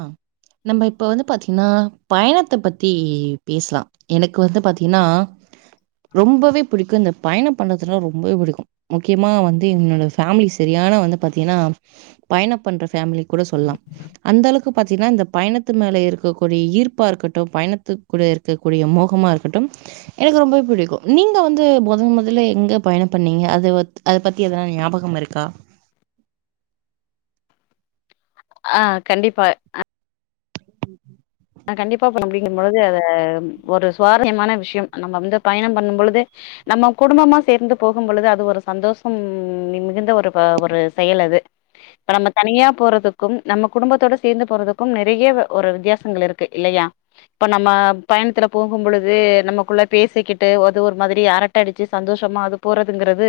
ஆஹ் நம்ம இப்ப வந்து பாத்தீங்கன்னா பயணத்தை பத்தி பேசலாம் எனக்கு வந்து பாத்தீங்கன்னா ரொம்பவே பிடிக்கும் இந்த பயணம் பண்றதுனாம் ரொம்பவே பிடிக்கும் முக்கியமா வந்து என்னோட பேமிலி சரியான வந்து பாத்தீங்கன்னா பயணம் பண்ற பேமிலி கூட சொல்லாம் எந்தளவுக்கு பாத்தீங்கன்னா இந்த பயணத்து மேல இருக்கக்கூடிய ஈர்ப்பா இருக்கட்டும் பயணத்துக்குட இருக்கக்கூடிய மோகமா இருக்கட்டும் எனக்கு ரொம்பவே பிடிக்கும் நீங்க வந்து முதன் முதல எங்க பயணம் பண்ணீங்க அது அதை பத்தி எதனா ஞாபகம் இருக்கா ஆஹ் கண்டிப்பா நா கண்டிப்பா அப்படிங்கும்பொழுது அது ஒரு சுவாரஸ்யமான விஷயம் நம்ம வந்து பயணம் பண்ணும் பொழுது நம்ம குடும்பமா சேர்ந்து போகும் பொழுது அது ஒரு சந்தோஷம் மிகுந்த ஒரு ஒரு செயல் அது இப்ப நம்ம தனியா போறதுக்கும் நம்ம குடும்பத்தோட சேர்ந்து போறதுக்கும் நெறைய ஒரு வித்தியாசங்கள் இருக்கு இல்லையா இப்ப நம்ம பயணத்துல போகும்பொழுது நம்மக்குள்ள பேசிக்கிட்டு அது ஒரு மாதிரி அரட்ட அடிச்சு சந்தோஷமா அது போறதுங்கிறது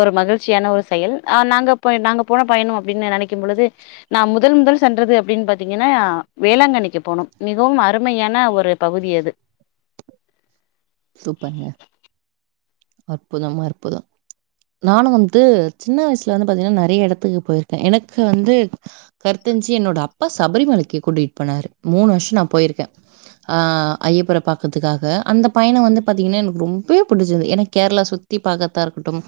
ஒரு மகிழ்ச்சியான ஒரு செயல் ஆஹ் நாங்க போன நாங்க போன பயணம் அப்புடின்னு நினைக்கும் பொழுது நான் முதல் முதல் சென்றது அப்புடின்னு பாத்தீங்கன்னா வேளாங்கண்ணிக்கு போனோம் மிகவும் அருமையான ஒரு பகுதி அது சூப்பருங்க. அற்புதம் அற்புதம் நானும் வந்து சின்ன வயசுல வந்து பாத்தீங்கன்னா நெறைய இடத்துக்கு போயிருக்கேன் எனக்கு வந்து கருத்தஞ்சு என்னோட அப்பா சபரிமலைக்கு கூட்டிட்டு போனாரு மூணு வருஷம் நான் போயிருக்கேன் ஆஹ் ஐயப்பன பாக்கறதுக்காக அந்த பயணம் வந்து பார்த்தீங்கன்னா எனக்கு ரொம்பவே பிடிச்சிந்து ஏன்னா கேரளா சுத்தி பார்கத்தா இருக்கட்டும்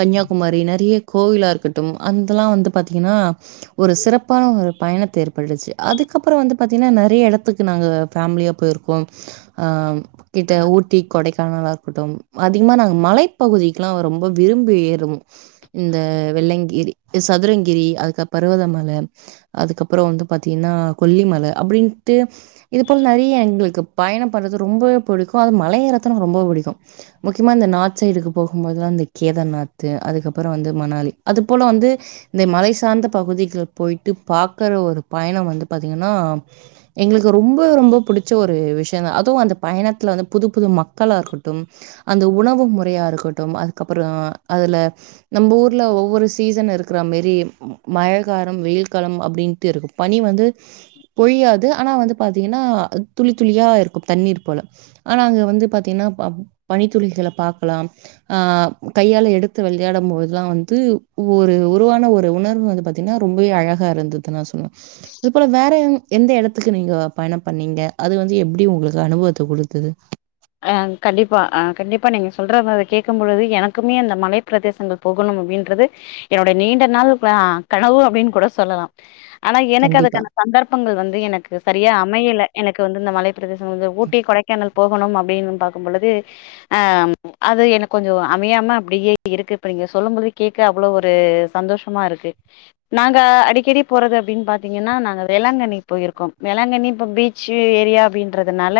கன்னியாகுமரி நிறைய கோவிலா இருக்கட்டும் அதெல்லாம் வந்து பார்த்தீங்கன்னா ஒரு சிறப்பான ஒரு பயணத்தை ஏற்பட்டுச்சு அதுக்கப்புறம் வந்து பார்த்தீங்கன்னா நிறைய இடத்துக்கு நாங்கள் பேமிலியா போயிருக்கோம் இந்த ஊட்டி கொடைக்கானலா இருக்கட்டும் அதிகமா நாங்கள் மலைப்பகுதிக்குல்லாம் ரொம்ப விரும்பு ஏறோம் இந்த வெள்ளங்கிரி சதுரங்கிரி அது பருவதமலை அதுக்கப்புறம் வந்து பாத்தீங்கன்னா கொல்லிமலை அப்படின்ட்டு இது போல நெறைய எங்களுக்கு பயணம் பண்றது ரொம்ப பிடிக்கும் இப்ப அது மலை ஏற்றதுக்கு எனக்கு ரொம்ப பிடிக்கும் முக்கியமா இந்த நார்த் சைடுக்கு போகும்போதுல்லாம் இந்த கேதர்நாத் அதுக்கப்புறம் வந்து மணாலி அது போல வந்து இந்த மலை சார்ந்த பகுதிகள் போயிட்டு பாக்கற ஒரு பயணம் வந்து பாத்தீங்கன்னா எங்களுக்கு ரொம்ப ரொம்ப பிடிச்ச ஒரு விஷயம்னா அதுவும் அந்த பயணத்துல வந்து புது புது மக்களா இருக்கட்டும் அந்த உணவு முறையா இருக்கட்டும் அதுக்கப்புறோ அதுல நம்ப ஊர்ல ஒவ்வொரு சீசன் இருக்கிற மெரி மய காரம் வெயில்காலம் அப்டின்ட்டு இருக்கும் பனி வந்து பொழியாது ஆனா வந்து பாத்தீங்கன்னா துளி துளியா இருக்கும் தண்ணீர் போல ஆனா அங்க வந்து பாத்தீங்கன்னா ப பனித்துளிகள பாக்கலாம் ஆ கையால எடுத்து வெளையாடும் போதுலா வந்து ஒரு உருவான ஒரு உணர்வு வந்து பாத்தீங்கன்னா ரொம்பவே அழகாக இருந்தது நா சொல்வே இது போல வேற எந்த எடத்துக்கு நீங்க பயணம் பண்ணீங்க அது வந்து எப்டி உங்களுக்கு அனுபவத்தை குடுத்தது ஆ கண்டிப்பா ஆ கண்டிப்பா நீங்க சொல்றத கேக்கும் பொழுது எனக்குமே அந்த மலை பிரதேசங்கள் போகணும் அப்டின்றது என்னோடைய நீண்ட நாள் ஆ கனவு அப்டின்னு கூட சொல்லலா ஆனா எனக்கு கண்டிப்பா அதுக்கான சந்தர்ப்பங்கள் வந்து எனக்கு சரியா அமையல எனக்கு வந்து இந்த மலை பிரதேசங்கள இருக்கு ஊட்டி கொடைக்கானல் போகணும் அப் வேணுனு பாக்கும்பொழுது ஆ ம் அது எனக்கு கொஞ்சோ அமையாம அப்டியே இருக்கு இப்ப நீங்க சொல்லும்போது கேட்க அவ்வளவு ஒரு சந்தோஷமா இருக்கு நாங்க அடிக்கடி போறது அப்டின்னு பாத்தீங்கன்னா நாங்க வேளாங்கண்ணி போயிருக்கோம் வேளாங்கண்ணி இப்ப பீச் ஏரியா அப்படின்றதுனால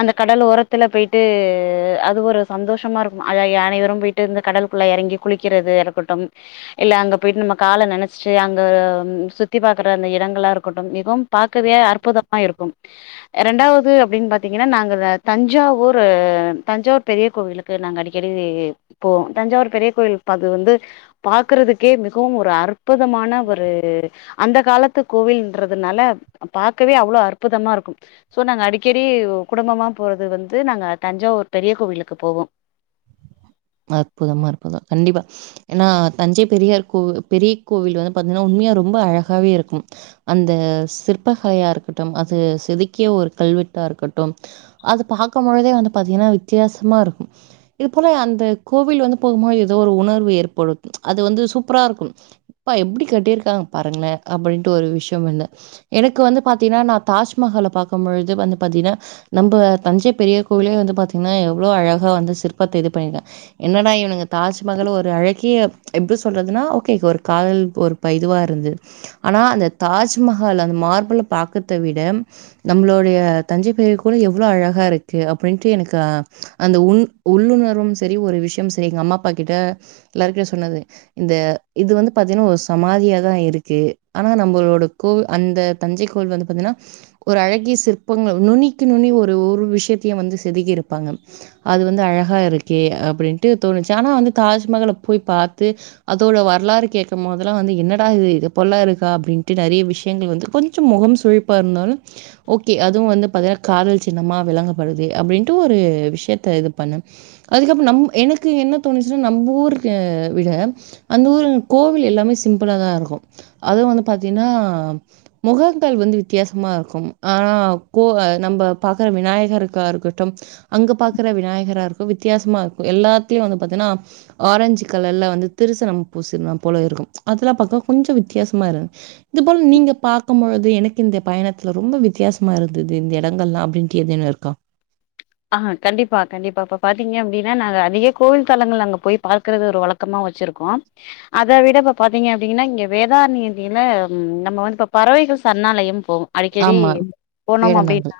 அந்த கடல் ஓர இடத்துல போயிட்டு அது ஒரு சந்தோஷமா இருக்கும் அனைவரும் போயிட்டு இருந்து கடலுக்குள்ள எறங்கி குளிக்கிறது இருக்கட்டும் இல்ல அங்க போயிட்டு நம்ம கால நனைச்சிட்டு அங்க சுத்தி பாக்குற அந்த இடங்களா இருக்கட்டும் மிகவும் பாக்கவே அற்புதமா இருக் க்கும் ரெண்டாவது அப்டின்னு பாத்தீங்கன்னா நாங்க தஞ்சாவூர் தஞ்சாவூர் பெரிய கோவிலுக்கு நாங்க அடிக்கடி போவோ தஞ்சாவூர் பெரிய கோயில் அது வந்து பாக்கறதுக்கே மிகவும் ஒரு அற்புதமான ஒரு அந்த காலத்து கோவில்ன்றதுனால பாக்கவே அவ்ளோ அற்புதமா இருக்கும் ஸோ நாங்க அடிக்கடி குடும்பமா போறது வந்து நாங்க தஞ்சாவூர் பெரிய கோவிலுக்கு போவோ அற்புதம்மா அற்புதம் கண்டிப்பா ஏன்னா தஞ்சை பெரியார் கோ பெரிய கோவில் வந்து பாத்தீங்கன்னா உண்மையா ரொம்ப அழகாவே இருக்கும் அந்த சிற்ப கலையா இருக்கட்டும் அது செதுக்கிய ஒரு கல்வெட்டா இருக்கட்டும் அது பாக்கும்பொழுதே வந்து பாத்தீங்கன்னா வித்தியாசமா இருக்கும் இது போல அந்த கோவில் வந்து போகும்போது ஏதோ ஒரு உணர்வு ஏற்படுத்தும் அது வந்து சூப்பரா இருக்கும் யப்பா எப்டி கட்டியிருக்காங்க பாருங்களே அப்டின்ட்டு ஒரு விஷியோ ஒன்னு எனக்கு வந்து பாத்தீங்கன்னா நான் தாஜ்மஹால பாக்கும்பொழுது வந்து பாத்தீங்கன்னா நம்ப தஞ்சை பெரிய கோவிலயே வந்து பாத்தீங்கன்னா எவ்ளோ அழகா வந்து சிற்பத்த இது பண்ணிருக்காங்க என்னடா இவனுங்க தாஜ்மஹால் ஒரு அழகே எப்டி சொல்றதுன்னா ஓகே ஒரு காதல் ஒரு ப இதுவா இருந்தது ஆனா அந்த தாஜ்மஹால் அந்த மார்பிள பாக்கறத விட நம்மளோடைய தஞ்சை பெரிய கோயில் எவ்வளோ அழகா இருக்கு அப்படின்ட்டு எனக்கு அந்த உன் உள்ளுணர்வும் சரி ஒரு விஷ் நிச்சயம் செய்ங்க அம்மா அப்பா கிட்ட எல்லாருகிட்டயு சொன்னது இந்த இது வந்து பாத்தீன்னா ஒரு சமாதியாதா இருக்கு ஆனா நம்மளோட கோ அந்த தஞ்சை கோவில் வந்து பாத்தீங்கன்னா ஒரு அழகிய சிற்பங்க நுனிக்கு நுனி ஒரு ஒரு விஷயத்தையு வந்து செதுக்கி இருப்பாங்க அது வந்து அழகா இருக்கே அப்டின்னு ட்டு தோணுச்சு ஆனா வந்து தாஜ்மஹால போய் பாத்து அதோட வரலாற கேக்கும்போதல்லா வந்து என்னடா இது போலல்லா இருக்கா அப்டின்ட்டு நெறைய விஷயங்கள் வந்து கொஞ்ச மொகம் சுழிப்பா இருந்தாலு ஓகே அதும் வந்து பாத்தீங்கன்னா காதல் சின்னமா விளங்கப்படுது அப்டின்ட்டு ஒரு விஷயத்த இது பண்ணு அதுக்கப்றோ நம் எனக் க்கு என்ன தோணுச்சுனா நம்ப ஊரு ஆ விட அந்த ஊரு கோவில் எல்லாமே சிம்பிளாதா இருக்கும் அதுவும் வந்து பாத்தீங்கன்னா மொகங்கள் வந்து வித்தியாசமா இருக்கும் ஆனா கோ நம்ப பாக்குற விநாயகருக்கா இருக்கட்டும் அங்க பாக்குற விநாயகராக இருக்கும் வித்தியாசமா இருக்கும் எல்லாத் த்தி வந்து பாத்தீன்னா ஆரஞ்சு கலர்ல வந்து திருசனம் பூசின போல இருக்கும் அதெல்லா பாக்க கொஞ்ச வித்தியாசமா இருந் இது போல நீங்க பாக்கும் பொழுது எனக்கு இந்த பயணத்துல ரொம்ப வித்தியாசமா இருந்தது இந்த இடங்கள்லா அப்டின்ட்டு எதேனும் இருக்கா ஆ கண்டிப்பா கண்டிப்பா இப்ப பாத்தீங்க அப்டின்னா நாங்க அதிக கோவில் தளங்கள் அங்க போய் பாக்கறது ஒரு வழக்கமா வச்சிருக்கோ அத விட இப்ப பாத்தீங்க அப்டின்னா இங்க வேதாரண்யதியில நம்ம வந்து இப்ப பறவைகள் சரணாலயம் போவோம் அடிக்கடி ஆமா. போனோம் வேடந்தாங்கல். அப்டின்னா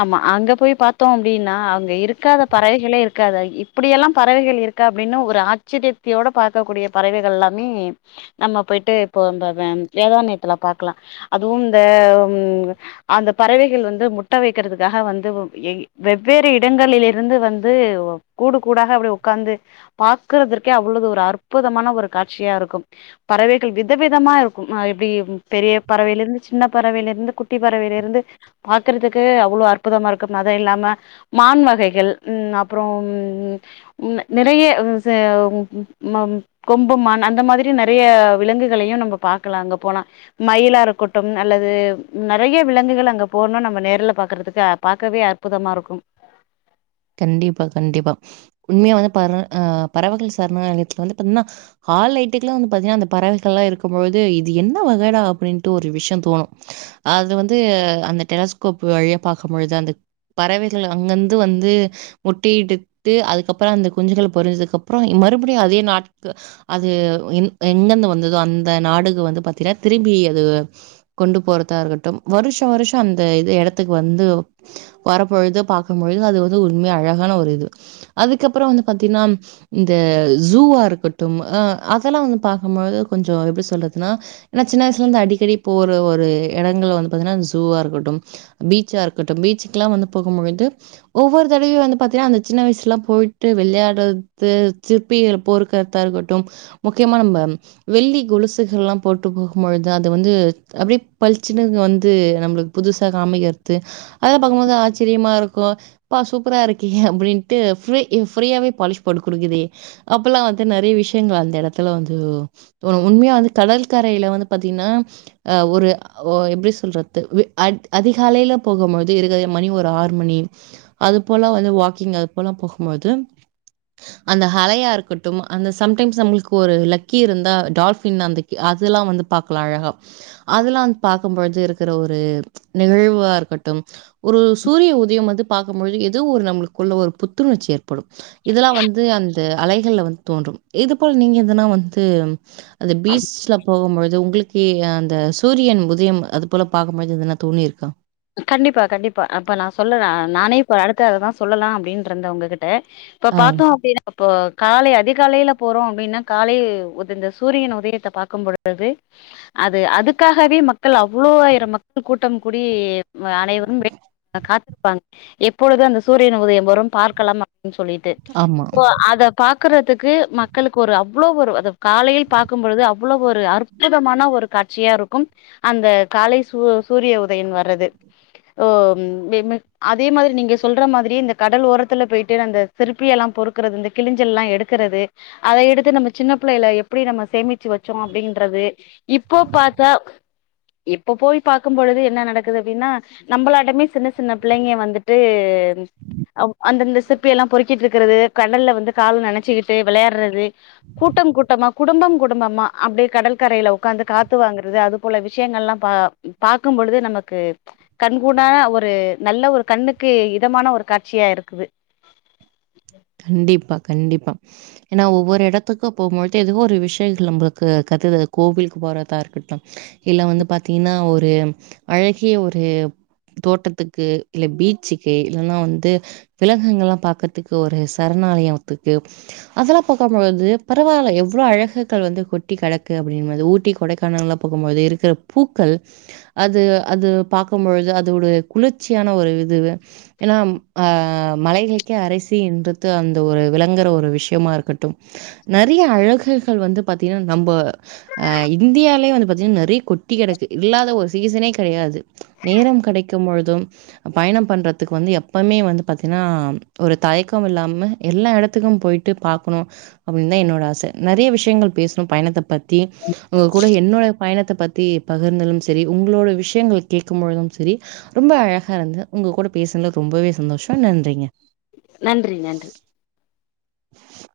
ஆமா அங்க போய் பா அப்டின்னா அங்க இருக்காத பறவைகளே இருக்காது இப்பிடி எல்லா பறவைகள் இருக்கா அப்டின்னு ஒரு ஆச்சரியத்தியோட பாக்கக்கூடிய பறவைகள் எல்லாமே நம்ம போயிட்டு இப்போ இந்த வேதாரண்யத்துல பாக்கலா அதுவு இந்த அந்த பறவைகள் வந்து முட்ட வைக்கிறதுக்காக வந்து இ வெவ்வேறு இடங்களிலிருந்து வந்து கூடு கூடாக அப்டி உக்காந்து பாக்குறதற்கே அவ்ளது ஒரு அற்புதமான ஒரு காட்சியா இருக்கும் பறவைகள் விதவிதமா இருக்கும் ஆ எப்டி பெரிய பறவையில இருந்து சின்ன பறவையில இருந்து குட்டி பறவையில இருந்து பாக்கறதுக்கு அவ்வளவு அற்புதமா இருக்கும் அதை எல்லாம் மான் வகைகள் உம் அப்புறோம் ம் நெறைய ச கொம்புமான் அந்த மாதிரி நெறைய விலங்குகளையும் நம்ம பாக்கலாம் அங்க போனா மயிலாருக்கட்டும் அல்லது நெறைய விலங்குகள் அங்க போனோம் நம்ம நேரல பாக்கறதுக்கு பாக்கவே அற்புதமாக இருக்கும் கண்டிப்பா கண்டிப்பா உண்மையா வந்து பற ஆஹ் பறவைகள் சரணாலயத்துல வந்து பாத்தீங்கன்னா ஹால்லைட்டுக்கு எல்லாம் வந்து பாத்தீங்கன்னா அந்த பறவைகள் எல்லாம் இருக்கும் பொழுது இது என்ன வகைடா அப்டின்ட்டு ஒரு விஷயம் தோணும் அது வந்து அந்த டெலஸ்கோப் வழியா பாக்கும் பொழுது அந்த பறவைகள் அங்கந்து வந்து முட்டயிட்டு அதுக்கப்புறோம் அந்த குஞ்சுகள் பொரிஞ்சதுக்கு அப்புறோம் மறுபடியும் அதே நாட அது எங்கந்து வந்ததோ அந்த நாடுக்கு வந்து பாத்தீங்கன்னா திரும்பி அது கொண்டு போறதா இருக்கட்டும் வருஷம் வருஷம் அந்த இது இடத்துக்கு வந்து வர பொழுத பாக்கும் பொழுது அது உண்மையா அழகான ஒரு இது அதுக்கப்புறோம் வந்து பாத்தீங்கன்னா இந்த ஜூவா இருக்கட்டும் அஹ அதெல்லாம் வந்து பாக்கும்பொழுது கொஞ்சம் எப்டி சொல்றதுன்னா ஏன்னா சின்ன வயசுல இருந்து அடிக்கடி போற ஒரு இடங்கள்ல வந்து பாத்தீங்கன்னா ஜூவா இருக்கட்டும் பீச்சா இருக்கட்டும் பீச்சுக்குலாம் வந்து போகும்பொழுது ஒவ்வொரு தடவையும் வந்து பாத்தீங்கன்னா அந்த சின்ன வயசுலாம் போயிட்டு வெளையாடுறது சிற்பி பொருக்கிறதா இருக்கட்டும் முக்கியமா நம்ம வெள்ளி கொலுசுகள்லாம் போட்டு போகும் பொழுது அது வந்து அப்டியே பளிச்சுன்னு வந்து நம்மளுக்கு புதுசா காமிக்றது அதெல்லாம் பாக்கும்போது ஆச்சரியமா இருக்கும் ப்பா சூப்பரா இருக்கே அப்டின்ட்டு ப் ஃப்ரீயாவே பாலிஷ் போட்டு கொடுக்குதே அப்ப எல்லாம் வந்து நெறைய விஷயங்கள் அந்த இடத்துல வந்து தணும் உண்மையா வந்து கடல்கரையில வந்து பாத்தீங்கன்னா அஹ் ஒரு எப்டி சொல்றது அதிகாலையில போகும்போது இருக்க மணி ஒரு ஆறு மணி அது போல வந்து வாக்கிங் அது அப்போலாம் போகும்போது அந்த அலையா இருக்கட்டும் அந்த சம்டைம்ஸ் நம்மளுக்கு ஒரு லக்கி இருந்தா டால்ஃபின் அந்த அதெல்லாம் வந்து பாக்கலாம் அழகா அதெல்லாம் வந்து பார்க்கும்பொழுது இருக்கிற ஒரு நிகழ்வா இருக்கட்டும் ஒரு சூரிய உதயம் வந்து பா பாக்கும்பொழுது ஏதோ ஒரு நம்மளுக்குள்ள ஒரு புத்துணர்ச்சி ஏற்படும் இதெல்லாம் வந்து அந்த அலைகள்ல வந்து தோன்றும் இது போல நீங்க எதுன்னா வந்து ம் அது பீச்ல போகும்பொழுது உங்ளுக்கு ஏங்க அந்த சூரியன் உதயம் அது போல பாக்கும் பொழுது எதுனா தோணிருக்கா கண்டிப்பா கண்டிப்பா அப்ப நான் சொல்றேன் நானே இப்ப அடுத்த அததான் சொல்லலாம் அப்டின்றந்த உங்ககிட் த இப்ப ஆ. பாத்தோம் அப்டின்னா இப்போ காலை அதிகாலைல போறோம் அப்டின்னா காலை உதித்த இந்த சூரியன் உதயத்த பாக்கும்பொழுது அது அதுக்காகவே மக்கள் அவ்வளோ ஆயிரம் மக்கள் கூட்டம் கூடி அனைவரும் காத் ப்பாங் எப்பொழுது அந்த சூரியன் உதயம்வரும் பார்க்கலாம் சொல்லிட்டு ஆமா. அத பாக்குற தத்துக்கு மக்களுக்கு ஒரு அவ்வளவு ஒரு காலையில் பார்க்கும்பழுது அவ்வளவு ஒரு அற்புதமான ஒரு காட்சியா இருக்கும் அந்த காலை சூரிய உதயன் வர்றது அதே மாதிரி நீங்க சொல்ற மாதிரி இந்த கடல் ஓரத்துல போயிட்டு அந்த சிருப்பிய எல்லாம்பொருட்கரது இந்த கிளிிஞ்சல் எல்லாம் எடுக்கறது அதை எடுத்து நம்ம சின்ன பிள்ளைையில எப்படி நம்ம சேமிச்சு வச்சோம் அப்படின்றது இப்போ பார்த்தா இப்ப போய் பாார்க்கும் பொழுது என்ன நடக்குது அப்படின்னா நம்மளாட்டமே சின்ன சின்ன பிள்ளைங்க வந்துட்டு அந்தந்த சிப்பிய எல்லாம் பொறிக்கிட்டு இருக்கிறது கடல்ல வந்து கல நினைச்சிக்கிட்டு விளையாடுறது கூட்டம் கூட்டமா குடும்பம் குடும்பமா அப்படியே கடல் கரையில உட்காந்து காத்து வாங்கறது அது போல விஷயங்கள் எல்லாம் பார்கக்கும் பொழுது நமக்கு கண்ங்கூடா ஒரு நல்ல ஒரு கண்ணுக்கு இதமான ஒரு காட்சியா இருக்குது கண்டிப்பா கண்டிப்பா ஏன்னா ஒவ்வொரு இடத்துக்கும் போகும்பழுது ஏதோ ஒரு விஷயங்கள் நம்மளுக்கு கற்று கோவிலுக்கு போறதா இருக்கட்டலாம் இல்ல வந்து பாாரத்தீங்கன்னா ஒரு அழகிய ஒரு தோட்டத்துக்கு இல்ல பீச்சுக்கு இல்லலைன்னா வந்து விலகுங்கள் எல்லாம் பாக்கறதுக்கு ஒரு சரணாலயம்த்துக்கு அதெல்லாம் பார்கபது பரவாயில்ல எவ்வளவு அழகுகள் வந்து கொட்டி கிடக்கு அப்படது ஊட்டி கொடைக்கானல்லாம் ப்கும்பழுது இருக்கிற பூக்கள் அது அது பார்க்கும்பழுது அதோட குளிர்ச்சியான ஒரு இது ஏன்னா அஹ மலைகளுக்கே அரை து அந்த ஒரு விளங்குற ஒரு விஷயமா இருக்கட்டும் நிறைய அழகுகள் வந்து பாத்தீங்கன்னா நம்ம அஹ் இந்தியாலயே வந்து பாத்தீங்கன்னா நிறைய கொட்டி கடைக்கு இல்லாத ஒரு சீசனே கிடையாது நேரம் கிடைக்கும் பொழுதும் பயணம் பண்றதுக்கு வந்து எப்பவுமே வந்து பாத்தீங்கன்னா ஒரு தயக்கம் இல்லாம எல்லா இடத்துக்கும் போயிட்டு பார்க்கணும் அப்படின்னு தான் என்னோட ஆசை நிறைய விஷயங்கள் பேசணும் பயணத்தை பற்றி உங்க கூட என்னோட பயணத்தை பத்தி பகிர்ந்தாலும் சரி உங்களோட விஷயங்க கேட்கும் பொழுதும் சரி ரொம்ப அழகா இருந்த உங்க கூட பேசுினது ரொம்பவே சந்தோஷம் நன்றிங்க நன்றி நன்றி ச்சி